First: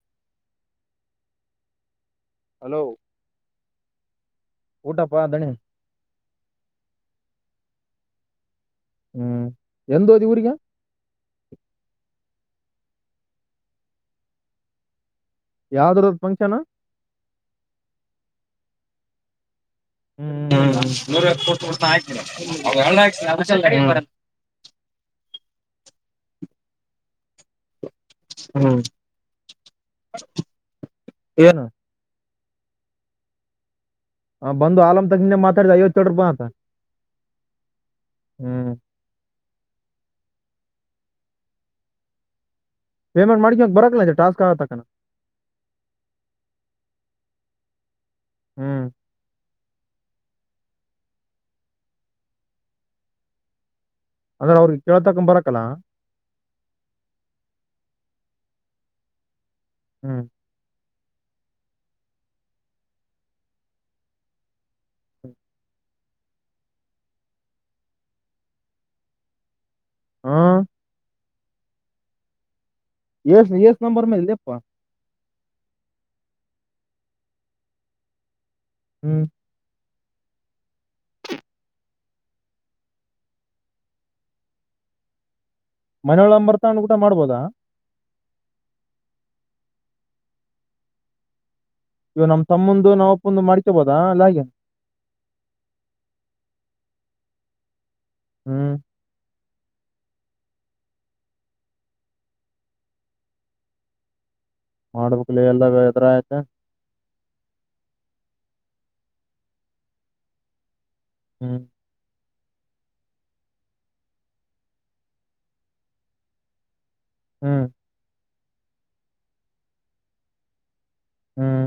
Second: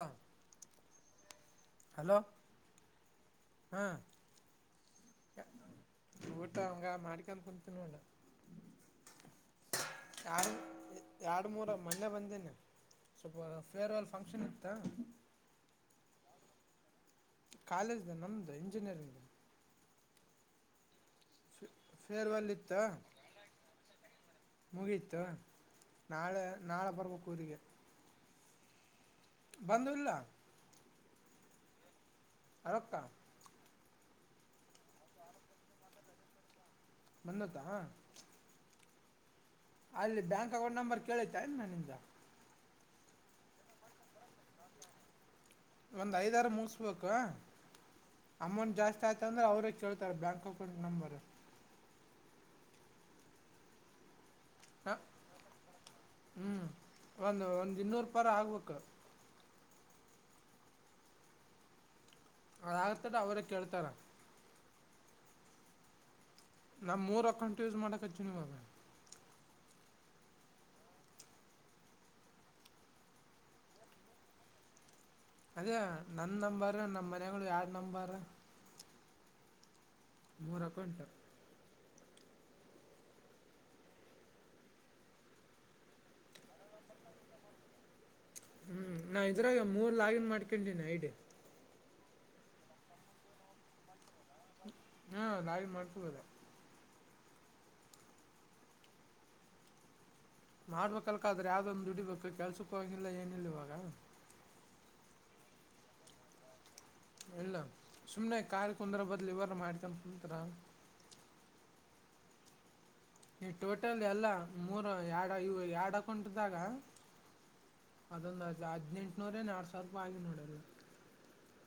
ಹ hello hello ಹಾ ಊಟಪ್ಪಾ ದಣಿ ಊಟ ಹಂಗ ಮಾಡ್ಕ್ಯಂಡ್ ಕುಂತ್ ಹ್ಮ್ ಎಂದೋದಿ ಊರಿಗೆ ಯಾರ್ಡು ಮೂರ್ ಮೊನ್ನೆ ಬಂದೀನಿ ಸ್ವಲ್ಪ ಫೇರ್ವೆಲ್ ಫಂಕ್ಷನ್ ಇತ್ತಾ ಯಾವ್ದ್ರುದ್ ಫಂಕ್ಷನ್ನು ಕಾಲೇಜ್ದ ನಮ್ದು ಇಂಜಿನಿಯರಿಂದು ಹ್ಮ್ ನೂರೈವತ್ ಫೇರ್ವೆಲ್ ಇತ್ತ [unintelligible] ಮುಗೀತು ನಾಳೆ ನಾಳೆ ಬರ್ಬೇಕ್ ಊರಿಗೆ ಹ್ಮ್ ಬಂದು ಇಲ್ಲ ಏನು ಆರಕ್ಕ ಹ ಬಂದು ಆಲಮ್ ಮಾತಾಡ್ದ ಐವತ್ತೆರಡ್ ರೂಪಾಯ್ ಅಂತ ಬಂದದಾ ಹ್ಮ್ ಅಲ್ಲಿ ಬ್ಯಾಂಕ್ ಅಕೌಂಟ್ ನಂಬರ್ ಕೇಳಿತಾ ಏನ ನಿಂದ ಪೇಮೆಂಟ್ ಮಾಡಿದ್ಯಾಕ್ ಬರದಿಲ್ಲ ಇದು ಟಾಸ್ಕ್ [unintelligible] ಒಂದ್ ಐದಾರು ಮುಗಸ್ಬೇಕು ಅಮೌಂಟ್ ಹ್ಮ್ ಜಾಸ್ತಿ ಆಯ್ತ್ ಅಂದ್ರೆ ಅವ್ರೆ ಕೆಳುತಾರ್ ಬ್ಯಾಂಕ್ ಅಕೌಂಟ್ ನಂಬರು ಅಂದ್ರೆ ಅವ್ರಿಗೆ ಹ ಕೇಳತಕ ಬರಕಲ್ಲ ಹ್ಮ್ ಒಂದು ಒಂದ್ ಇನ್ನೂರ್ ರುಪ ಆರು ಆಗ್ಬೇಕು ಹ್ಮ್ ಅದಾಗತ್ತದ ಅವರೇ ಕೇಳ್ತರಾ? ನಾ ಮೂರ್ ಅಕೌಂಟ್ ಯೂಸ್ ಮಾಡಕತೀನಿ. ಆ ಎಸ್ ಎಸ್ಟ್ ನಂಬರ್ ಮೇಲ್ ಇದಪ್ಪ ಅದೇ ನನ್ ನಂಬಾರ ನಮ್ಮ ಮನೆಗಳು ಯಾರ್ ನಂಬಾರು ಹ್ಮ್ ಮೂರ್ ಅಕೌಂಟು ಮನೆಯೋಳ್ ನಂಬರ್ ತಾಂಡ್ ಊಟ ಮಾಡ್ಬೋದಾ? ಹ್ಮ್ ನಾ ಇದ್ರಾಗ ಮೂರ್ ಲಾಗಿನ್ ಮಾಡ್ಕಂಡೀನಿ ಐಡಿ ಇವ ನಮ್ಮ್ ತಮ್ಮಂದು ನಾಮ್ ಅಪ್ಪಂದು ಮಾಡ್ಕ್ಯಬೋದ ಇಲ್ಲ [unintelligible] ಹಾ ಲಾಗಿನ್ ಮಾಡ್ಕ್ಯಬೋದು. ಹ್ಮ್ ಮಾಡ್ಬೇಕಲ್ಕ ಆದ್ರೆ ಯಾವ್ದೊಂದು ದುಡಿಬೇಕು ಕೆಲ್ಸಕ್ಕೂ ಹವಾಗಿಲ್ಲ ಏನಿಲ್ಲ ಇವಾಗ. ಮಾಡ್ಬೇಕಕ್ ಎಲ್ಲ ಎದುರ ಐತೆ. ಇಲ್ಲ ಸುಮ್ನೆ ಕಾಡ್ ಕುಂದ್ರ ಬದ್ಲು ಇವಾರ ಮಾಡ್ಕೊಂಡ ಕುಂತರ ಹ್ಮ ನೀ ಟೋಟಲ್ ಎಲ್ಲ ಮೂರು ಎರಡ ಇವು ಎರಡಕಂಟಿದಾಗ. ಹ್ಮ್ ಅದೊಂದು ಅದ್ನೇನ್ಟ್ನೂರ ನ ಆಡ್ ಸಾವಿರ ರೂಪಾಯ ಆಗಿ ನೋಡೋದು. ಹ್ಮ್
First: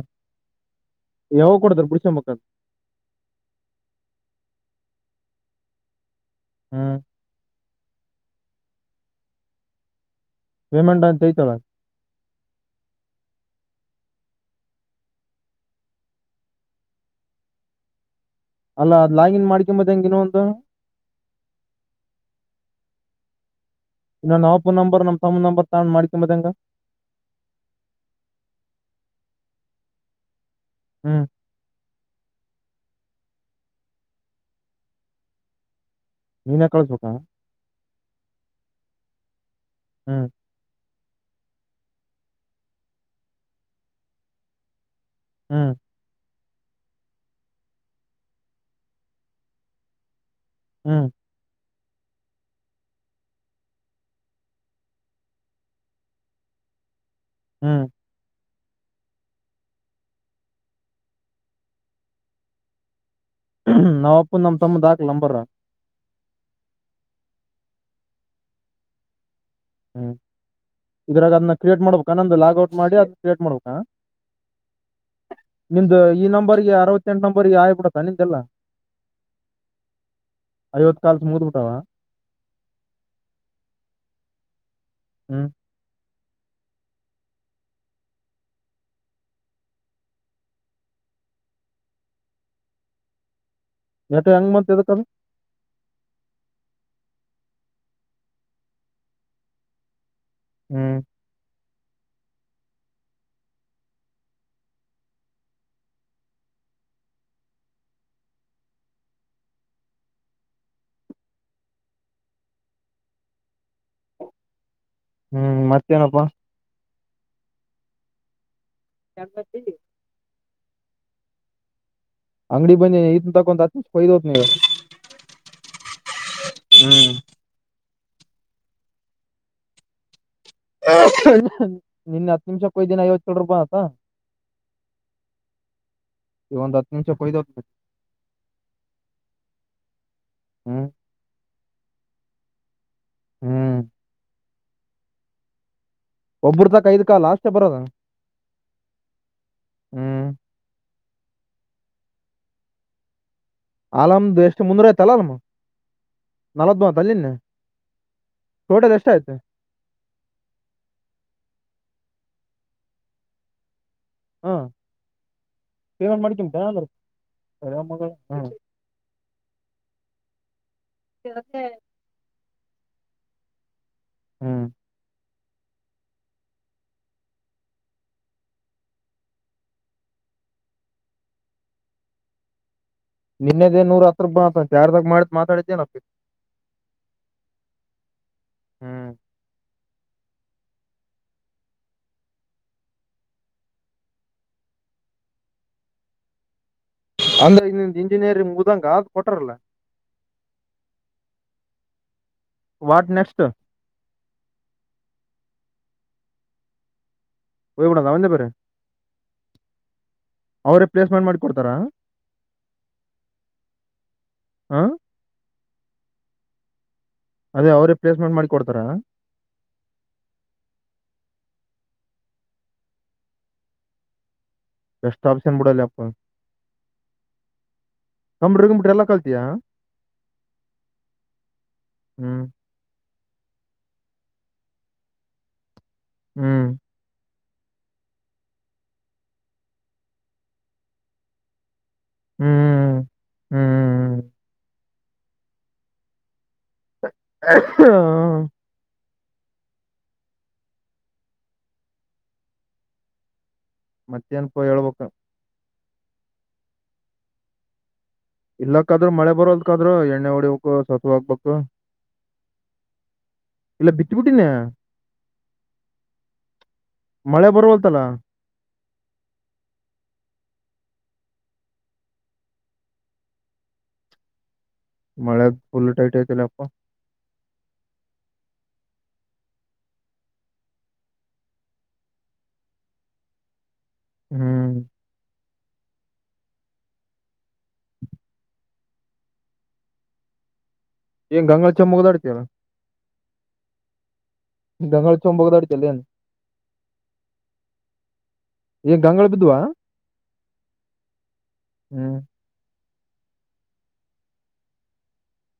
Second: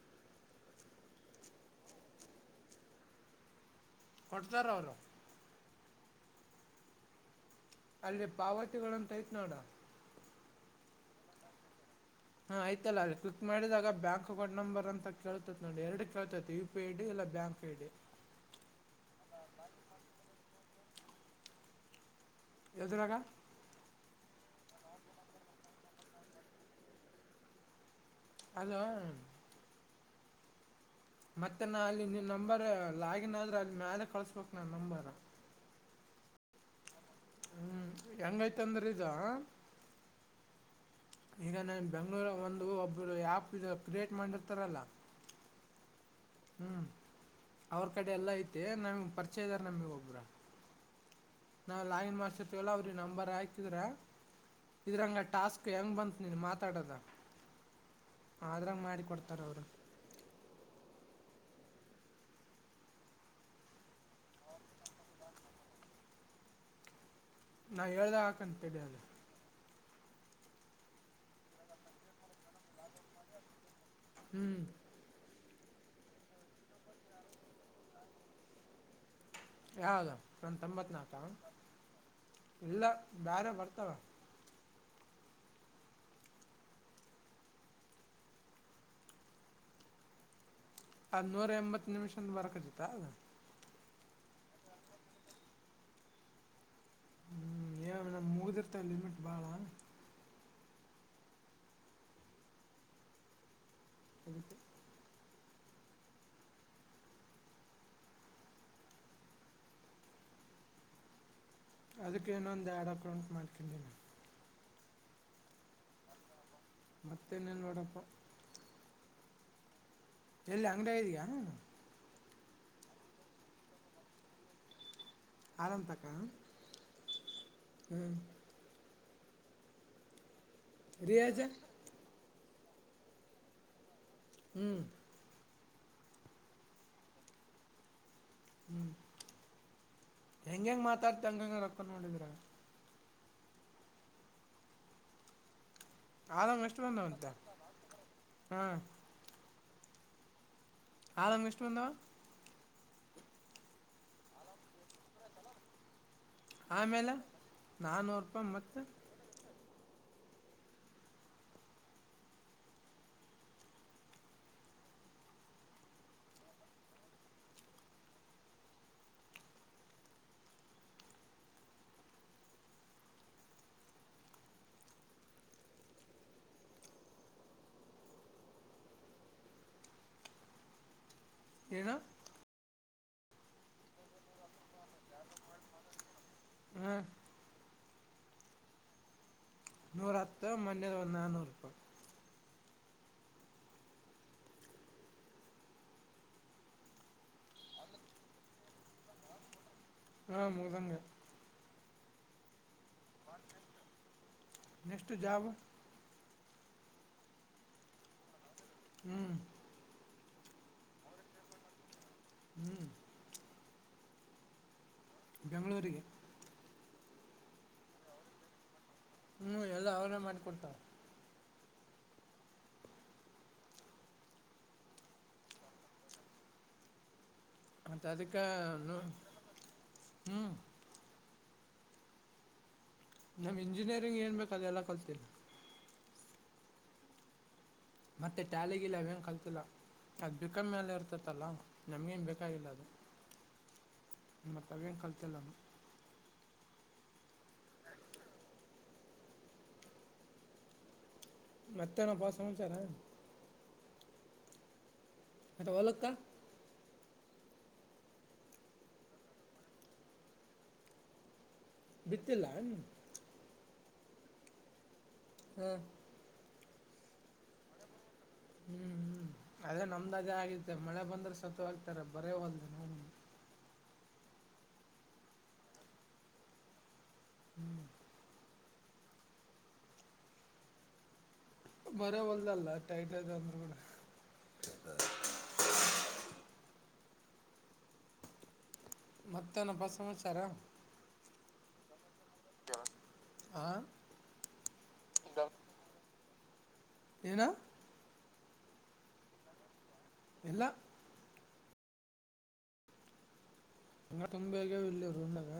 ಯಾವಾಗ ಕೊಡತಾರ ಬುಡಸಂಬಕ್ಕ ಕೊಟ್ತರ್ ಅವರು ಹ್ಮ್ ಅಲ್ಲೇ ಪಾವತಿಗಳಂತ ಐತ್ ನೋಡ ಪೇಮೆಂಟ್ ಅಂತ್ತಲ ಹಾ ಆಯ್ತಲ್ಲ ಅ ಕ್ಲಿಕ್ ಮಾಡಿದಾಗ ಬ್ಯಾಂಕ್ ಅಕೌಂಟ್ ನಂಬರ್ ಅಂತ ಕೇಳ್ತೈತಿ ನೋಡಿ ಎರಡು ಕೇಳ್ತೈತಿ ಯು ಪಿ ಐ ಡಿ ಇಲ್ಲ ಬ್ಯಾಂಕ್ ಐ ಡಿ. ಅಲ್ಲಾ ಅದ್ ಲಾಗಿನ್ ಮಾಡ್ಕೊಂಬದ ಹೆಂಗನು ಒಂದು ಎದುರಾಗ ಇನ್ನೊಂದು ನಫೋನ್ ನಂಬರ್ ನಮ್ ತನ್ ನಂಬರ್ ತಗೊಂಡ ಮಾಡ್ಕೊಂಬದಂಗ ಅದ ಹ್ಞೂ ಮತ್ತೆ ನಾ ಅಲ್ಲಿ ನಂಬರ್ ಅಲ್ಲ ಆಗನ ಆದ್ರೆ ಅಲ್ಲಿ ಮ್ಯಾಲಲೆ ಕಳ್ಸ್ಬೇಕ್ ನಾ ನಂಬಾರ ಮೀನ್ ಕಳ್ಸ್ಬೇಕಾ ಹ್ಮ್ ಹೆಂಗೈತ ಅಂದ್ರ ಇದ ಹ್ಮ್ ಈಗ ನನ್ ಬೆಂಗ್ಳೂರ ಒಂದು ಒಬ್ರು ಆ್ಯಪ್ ಇ ಕ್ರಿಯೇಟ್ ಮಾಡಿರ್ತಾರಲ್ಲ. ಹ್ಮ್ ಹ್ಮ್ ಅವ್ರ ಕಡೆ ಎಲ್ಲ ಐತೆ ನಮ ಪರಿಚಯ ಇದ್ದಾರ ನಮಗ್ ಒಬ್ರ ಹ್ಮ್ ನಾವು ಲೈನ್ ಮಾಸ್ಟರ್ವಲ್ಲ ಅವ್ರಿಗೆ ನಂಬರ್ ಹಾಕಿದ್ರ ಇದ್ರಂಗ ಟಾಸ್ಕ್ ಹೆಂಗ್ ಬಂತ ನೀನು ಮಾತಾಡೋದ ಹ್ಮ್ ಆದ್ರಂಗ ಮಾಡಿ ಕೊಡ್ತಾರ ಅವರು. ನಾವ್ ಅಪ್ಪ ನಮ್ಮ್ ತಮ್ಮದ ಹಾಕ್ಲಂಬರ ನಾ ಹೇಳ್ದ ಹಾಕಂತ ಅದು. ಹ್ಮ್ ಇದ್ರಾಗ ಅದನ್ನ ಕ್ರಿಯೇಟ್ ಮಾಡ್ಬೇಕಾ ನಂದು ಲಾಗ್ಔಟ್ ಮಾಡಿ ಅದ್ ಕ್ರಿಯೇಟ್ ಮಾಡ್ಬೇಕಾ? ಹ್ಮ್ ನಿಮ್ದ ಈ ನಂಬರ್ಗೆ ಅರವತ್ತೆಂಟು ನಂಬರ್ಗೆ ಆಗ್ಬಿಡತ್ತಾ ನಿಮ್ದೆಲ್ಲಾ. ಯಾವದ ಸ ತಂಬತ್ನಾಾಕ ಮುಗಿದ್ಬಿಟ್ಟಾವ ಇಲ್ಲ ಬ್ಯಾರೆ ಬರ್ತಾವ. ಹ್ಮ ಅದ್ ನೂರ ಎಂಬತ್ತು ನಿಮಿಷ ಬರಕಜತ್ತ ಅ ನಟ ಹೆಂಗ ಬಂತು ಎದುಕ್ ಅದು ಹ್ಮ್ ಏ ನಮ ಮುಗ್ದಿರ್ತ ಲಿಮಿಟ್ ಬಾಳ ಹ್ಮ್ ಹ ಅದಕ್ಕೇನೊಂದು ಎಡಕ ಉಂಟ ಮಾಡ್ಕನ್ ನ ಹ್ಮ್ ಮತ್ತೇನಪ್ಪಾ ಮತ್ತೆೇನೇನ್ ನೋಡಪ್ಪ ಎಂಬತ್ತ ಎಲ್ಲ ಅಂಗ್ಡಿಯಗ್ ಐದಯಾ ಅಂಗಡಿ ಬಂದ ಇ ತಾಕೊಂಡ ಆಫೈ ಹತನ ಅರಾಮ ತಕ ಹ್ಞೂ ಹ್ಮ್ ರಿಯಾಜ ನಿನ್ನ ಹತ್ತು ನಿಮಿಷ ಕೊಯ ದಿನ ಐವತ್ತು ಚೊ ರೂಪಾಯಾ ಆಯ್ತ್ ಹ್ಮ್ ಇವಂದು ದತ್ ನಿಂಚ ಪೈದ ಹ್ಮ್ ಹೆಂಗ್ ಹೆಂಗ್ ಹ್ಮ್ ಮಾತಾಡ್ತ ಹಂಗ ನೋಡಿದ್ರ ಹ್ಮ್ ಆರಾಮ್ ಒಬ್ಬ್ರ ತ ಎಷ್ಟು ಕೈದ್ಕ ಬಂದವಂತ ಲ ಅಷ್ಟೇ ಬರೋದ ಹಾ ಹ್ಮ್ ಆರ ಮಷ್ಟ್ಣು ಬಂದವಾ ಅಲಮ್ದು ಎಷ್ಟು ಮುಂದರ ಆಯ್ತಲ್ಲ ಅಲಮ್ಮ ನಲ್ವತ್ ಮೂವತ್ ಆಮೇಲೆ ಅಲ್ಲಿಂದೆ ನಾನ್ನೂರು ರೂಪಾಯಿ ಮತ್ತೆ ಟೋಟಲ್ ಎಷ್ಟ ಆಯ್ತು ಹಾ ಸೇವನ್ ಮಾಡ್ಕ ಹ ಇತ್ತ [inaudible] ಹ್ಮ್ ಏನು ನಿನ್ನೆದೇ ನೂರ ಹತ್ರ ಬ ಯಾರದಾಗ ಮಾಡತ್ ಮಾತಾಡಿದೇನಪ್ಪ ಹಾಂ ಹ್ಮ್ ರಥ ಮೊನ್ನೆ ಒಂದ್ ನಾನುರೂಪಾಯ್ ಅಂದ್ರೆ ಇಗ್ ನಿಂದ್ ಇಂಜಿನಿಯರಿಂಗ್ ಮುಗ್ಧಗ ಕೊಟಾರಲ್ಲ ಹಾ ಮೌದಂಗ ವಾಟ್ ನೆಕ್ಸ್ಟ್ ನೆಕ್ಸ್ಟ್ ಜಾಬ್ ಹೊಗ್ಬಡದ ಎಂದ ಪೇರೀ ಹ್ಮ್ ಅವ್ರೆ ಪ್ಲೇಸ್ಮೆಂಟ್ ಮಾಡಿ ಕೊಡ್ತಾರಾ ಹ್ಮ್ ಹ್ಮ ಬೆಂಗಳೂರಿಗೆ ಅದೇ ಅವ್ರೀ ಪ್ಲೇಸ್ಮೆಂಟ್ ಮಾಡಿ ಕೊಡ್ತಾರ ಹ್ಮ್ ಎಲ್ಲ ಅವನ್ನ ಮಾಡಕೊತಾರೆ ರಷ್ಟಾಫಷನ್ಬೂಡಲ್ಲ ಅಪ್ಪ ಮತ್ತೆ ಅದಕ್ಕೆ ಕಂಪ್ಯೂಟರ್ ಗಿಂಪ್ಯೂಟರ್ ಎಲ್ಲ ಕಲ್ತಿಯಾ ಹ್ಮ್ ಹ್ಮ್. ನಮ್ ಇಂಜಿನಿಯರಿಂಗ್ ಏನ್ಬೇಕ ಅದೆ ಎಲ್ಲಾ ಕಲ್ತಿಲ್ಲ. ಹ್ಮ್. ಮತ್ತೆ ಟ್ಯಾಲಿ ಗಿಲಿ ಅವೇನು ಕಲ್ತಿಲ್ಲ ಅದ ಬಿ ಕಾಮ್ ಮ್ಯಾಲ ಇರ್ತಿತಲ್ಲ. ನಮ್ಗೇನ್ ಬೇಕಾಗಿಲ್ಲ ಅದು ಹ್ಮ್ ಹ್ಮ್ ಹ್ಮ್ ಮತ್ತ ಅವೆನ ಕಲ್ ಹಾ. ಮತ್ತೆ ನಪ್ಪ ಸಮಚಾರ. ಮತ್ತೆೇನ್ ಪ ಹೇಳ್ಬೇಕ. ಮತ್ತೆ ಹಲ್ಕಾ. ಇಲ್ಲಕ್ಕ ಆದ್ರೂ ಮಳೆ ಬರೋದಕಾದ್ರೂ ಎಣ್ಣೆ ಹೊಡಿಬೇಕು ಸತ್ ಆಗ್ಬೇಕು. ಬಿತ್ತಿಲ್ಲ ಹ. ಇಲ್ಲ ಬಿತ್ತಬಿಟ್ಟೀಿನ. ಹ್ಮ. ಮಳೆ ಬರವಲ್ತ ಅಲ್ಲ. ಹ್ಮ್ ಹ್ಮ್ ಅದೇ ನಮ್ದ್ ಅದೇ ಆಗಿತ್ತ ಮಳೆ ಬಂದ್ರೆ ಸತ್ ಹ್ತಾರ ಬರೇ ಹೋದ ನೋ ಮಳೆ ಫುಲ್ ಟೈಟ್ ಐತಿಲ್ಲ ಅಪ್ಪ. [inaudible] ಮರವಲ್ದಲ್ಲ ಟೈಟ್ ಐತಿ ಅಂದ್ರರು ಕೂಡ. ಹ್ಮ್. ಮತ್ತನಪ್ಪ ಸಮಾಚಾರ. ಆ [unintelligible] [unintelligible] ಏನ ಏನ್ ಗಂಗಗಳು ಬಿದ್ದ್ವ. ಇಲ್ಲಾ. ಹ್ಮ್. ಹಂಗ ತುಂಬ ಹೇಗ ಇಲ್ಲಿ ರೂಣ್ಣಾಗ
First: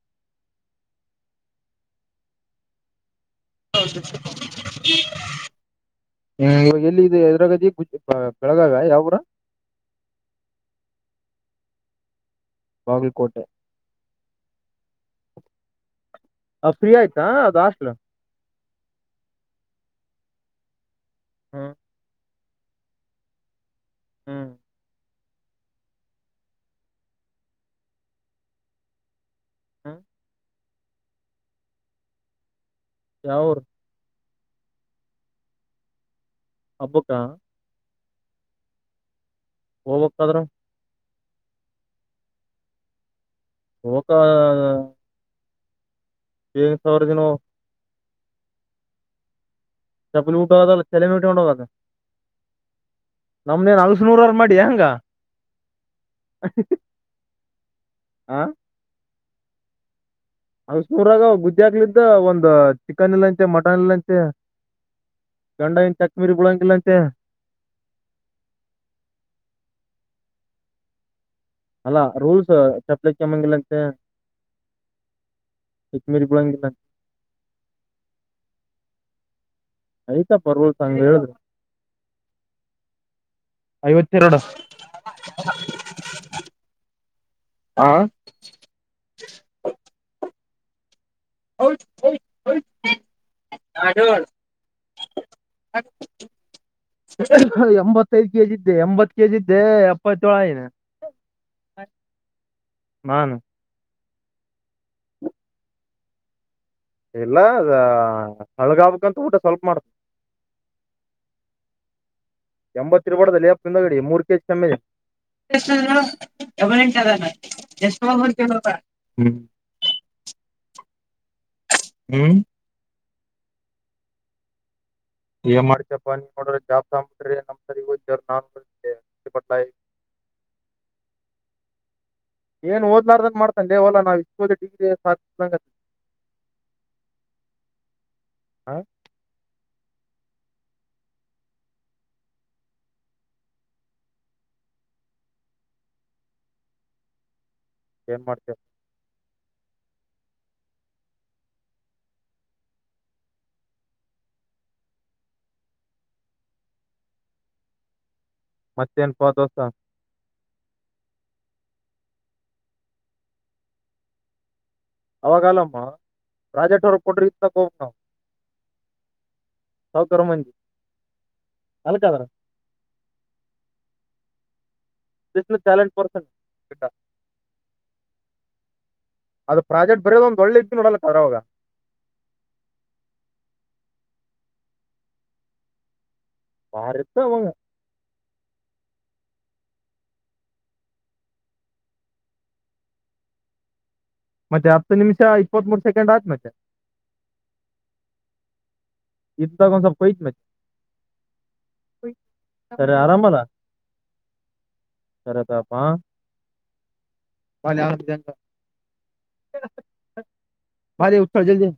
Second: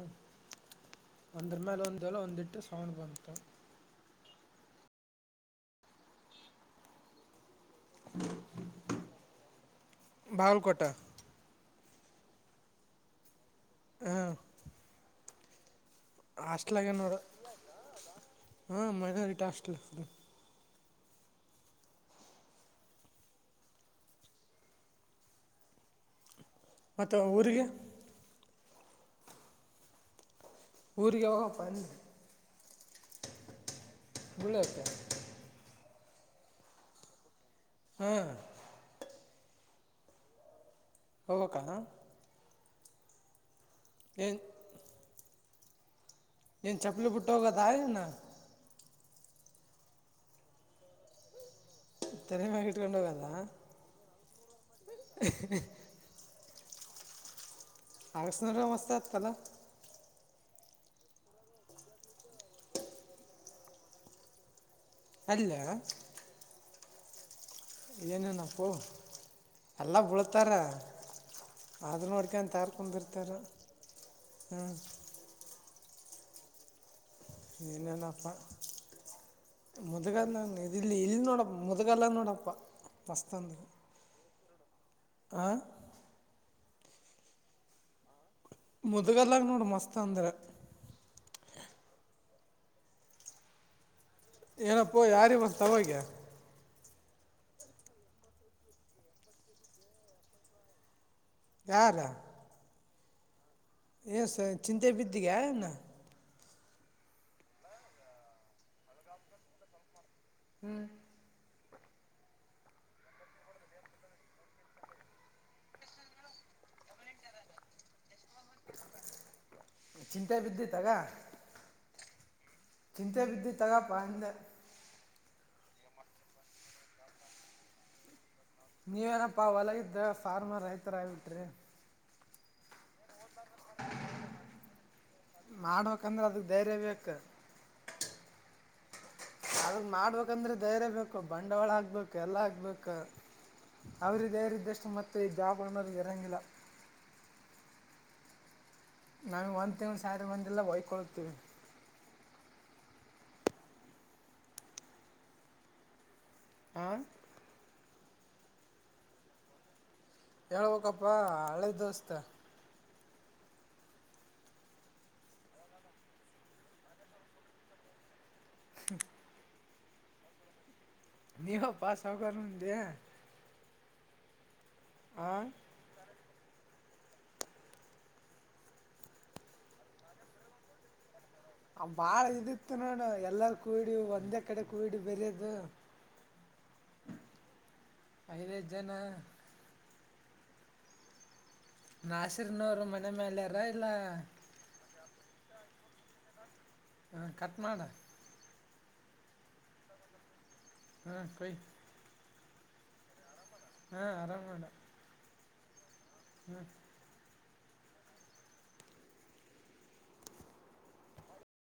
ಒಂದ್ರ ಮೇಲೆ ಒಂದಲ್ಲ ಒಂದಿಟ್ಟು ಸೌಂಡ್ ಬಂತು. ಹ್ಮ ಇವಾಗ ಎಲ್ಲಿ ಇದೆ ಎದರಾಗದೀ. ಜ ಬೆಳಗಾವಿಯ ಯಾವ ಊರ. ಬಾಗಲಕೋಟ ಬಾಗಲ್ಕೋಟೆ. ಹ್ಮ. ಆ ಹಾಸ್ಟೆಲ್ ಆಗ ಫ್ರೀ ನೋಡ ಆಯ್ತಾ ಅದು ಹಾಸ್ಟ್ಲ್ ಹಾ ಮೈನಾರಿಟಿ ಹಾಸ್ಟೆಲ್. ಹ್ಮ್. ಹ್ಮ್. ಮತ್ತ ಊರಿಗೆ. ಹ್ಮ. ಊರಿಗೆ ಯಾವಾಗ ಪಾ ಅಂದೆ. ಯಾವೂರು. [unintelligible] ಹಬ್ಬಕ್ಕ. ಹ್ಮ್. ಹೋಗ್ಬಕ್ಕಾದ್ರರ. ಹೋಗ್ಬೇಕಾ. [unintelligible] ಏಳ್ ಏನ್ ಸಾವಿರ ಚಪ್ಪಲಿ ದಿನ ಬಿಟ್ಟ ಹೋಗದ ಆನ ಚಪ್ಪ ಊಟ ಅದಲ್ಲ ಚಲೆ ನೂಟಿೊಂಡೋಗಾಗ ತನ ಮಾಡಗಿಟ್ಕೊಂಡು ಹೋಗದಾ ನೂರ ಮಾಡ ಡಂಗ [unintelligible] [inaudible] ಆಗಸನರಾಮ ಮಸ್ತತ್ ಪಲ್ಲ [unintelligible] ಅವೆಷ್ಟು ಉರಗ ಗುದ್ದಿ ಹಾಕ್ಲಿದ್ದ ಒಂದು ಚಿಕನ್ ಇಲ್ಲಂತೆ ಮಟನ್ ಇಲ್ಲಂತೆ ಅಲ್ಲ ಗಂಡ ಹೆಂಡ್ತಿ [unintelligible] ತ್ತ ಏನೇನಪ್ಪು ಎಲ್ಲ ಬೀಳ್ತಾರ ಅಲ್ಲಾ ಆದ್ರೂ ರೂಲ್ಸ್ ನೋಡ್ಕೊಂಡು ಚಪ್ಲಿ ತಾರ್ಕೊಂಡಿರ್ತಾರೆ ಅಕ್ಕಮ್ಮಂಗ್ ಇಲ್ಲಂತೆ ಹ್ಞೂ ಮಿರಿ ಬಿಳಂಗಿಲ್ಲಂತೆ ಏನೇನಪ್ಪಾ ಮುದ್ಗಲ್ಲ ಐತಪ್ಪ ರೂಲ್ಸ್ ಇಲ್ಲಿ ಹಂಗ ಇಲ್ಲಿ ಹೇಳಿದ್ರು ನೋಡ ಮುದಗಲ್ಲ ನೋಡಪ್ಪ ಮಸ್ತಂದರ ತಿರಡು ಆ ಹ ಮುದ್ಗಲ್ಲಾಗ ನೋಡ ಮಸ್ತ್ ಅಂದ್ರ ಹೌ ಅದ [unintelligible] ಏನಪ್ಪೋ ಯಾರ ಬಂತವಾಗೆ ಎಂಬತ್ತೈದು ಕೆಜಿ ಇದ್ದೆ ಎಂಬತ್ ಕೆಜಿ ಇದ್ದೆ ಎಪ್ಪತೆಳು ಆಗಿನಿ ಯಾರು ನಾನು ಏಸ ಚಿಂತೆ ಬಿದ್ದಿಯ ಏನು ಇಲ್ಲ ಅದ ತೆಳ್ಳಗಾಗ್ಬೇಕಂತಊಟ ಸ್ವಲ್ಪ ಮಾಡ್ತ ಹ್ಮ್ ಎಂಬತ್ತು ಇರ್ಬಾರ್ದಲೇ ಹಿಂದಗಡೆಗೆ ಮೂರುಕೆಜಿ ಕಮ್ಮಿ ಆಗೈತೆ ಎಷ್ಟಾಯ್ತಣ್ಣ ಡಬಲ್ ಎಂಟು ಸೆವನು ಕೆ [unintelligible] ಚಿಂತೆ ಬಿದ್ದಿ ತಗ ಹ್ಮ್ ಚಿಂತೆಗೆ ಬಿದ್ದೀಯ ತಗಪ್ಪ ಅಂದೆ ಏನ್ ಮಾಡ್ತೀಯಪ್ಪ ನೀನ್ ನೋಡ್ರ ಜಾಪ್ ನಮ್ ಕಡೆಗೆ [unintelligible] ನೀವೇನಪ್ಪಾ ಹೊಲಗ್ದ ಫಾರ್ಮರ್ ರೈತರ ಆಗ್ಬಿಟ್ರಿ ಏನ್ ಓದ್ ಮಾರ್ದಂತ ಏನ್ ಮಾಡ್ತೀಯ ಹೊಲ ನಾವು ಡಿಗ್ರಿ ಸಾಧ ಮಾಡ್ಬೇಕಂದ್ರೆ ಅದಕ್ಕೆ ಧೈರ್ಯ ಬೇಕು [unintelligible] ಅದುನ್ನ ಮಾಡ್ಬೇಕಂದ್ರೆ ಧೈರ್ಯ ಬೇಕು ಬಂಡವಾಳ ಆಕ್ಬೇಕು ಎಲ್ಲ ಆಕ್ಬೇಕ ಅವ್ರಿಗೆ ಧೈರ್ಯ ಇದ್ದಷ್ಟು ಮತ್ತೆ ಈ ಜಾಬ್ಗಳೋ ಗ ಇರಂಗಿಲ್ಲ ಏನ್ ಮಾಡ್ತ್ಯೋ ನಾವ್ ಒಂದ್ ತಿಂಗಳು ಸ್ಯಾಲರಿ ಬಂದಿಲ್ಲ ಹೊಯ್ಕೊಳ್ಳತೀವಿ ಹ ಮತ್ತೇನ್ ಪ ದೋಸ್ತ ಹೇಳ್ಬೇಕಪ್ಪ ಹಳೆ ದೋಸ್ತ ಅವಾಗಾಲಮ್ಮ ಪ್ರಾಜೆಕ್ಟ್ ವರ್ಕ್ ಕೊಡ್ರ ಇಂತ ಹೋಗ್ಬೇಕ್ ನಾವು [inaudible] ಸಾಹುಕಾರ್ ಮಂದಿ ನೀವಪ್ಪ ಅಲ್ಕದ್ರ ಸಾವ್ಕಾರ್ ಮಂದಿ ಟಾಲಂಟ್ ಪರ್ಸನ್ ಅದು ಪ್ರಾಜೆಕ್ಟ್ ಬರೆಯೋದ ಒಂದ ಒಳ್ಳೆ ಇದ್ದ ನೋಡಲ್ಲ ತರವಾಗ ಆ ಬಾಳ ಇದಿತ್ತು ನೋಡು ಎಲ್ಲಾರ ಬಾರಿ ಇತ್ತು ಅವಾಗ ಐದೈದು ಜನ ನಾಸರ್ನವರು ಮನೆ ಮೇಲಾರ ಇಲ್ಲ ಮತ್ತೆ ಹತ್ತು ನಿಮಿಷ ಇಪ್ಪತ್ತ್ ಮೂರ್ ಸೆಕೆಂಡ್ ಆಯತತ್ ಮತ್ತೆ ಹಾ ಕಟ್ ಮಾಡು [unintelligible] [inaudible] ಸರಿ ಆರಾಮ ಅಲ ಹಾ ಆರಾಮಣ ಸರ ತಗಪ್ಪ [inaudible] [unintelligible]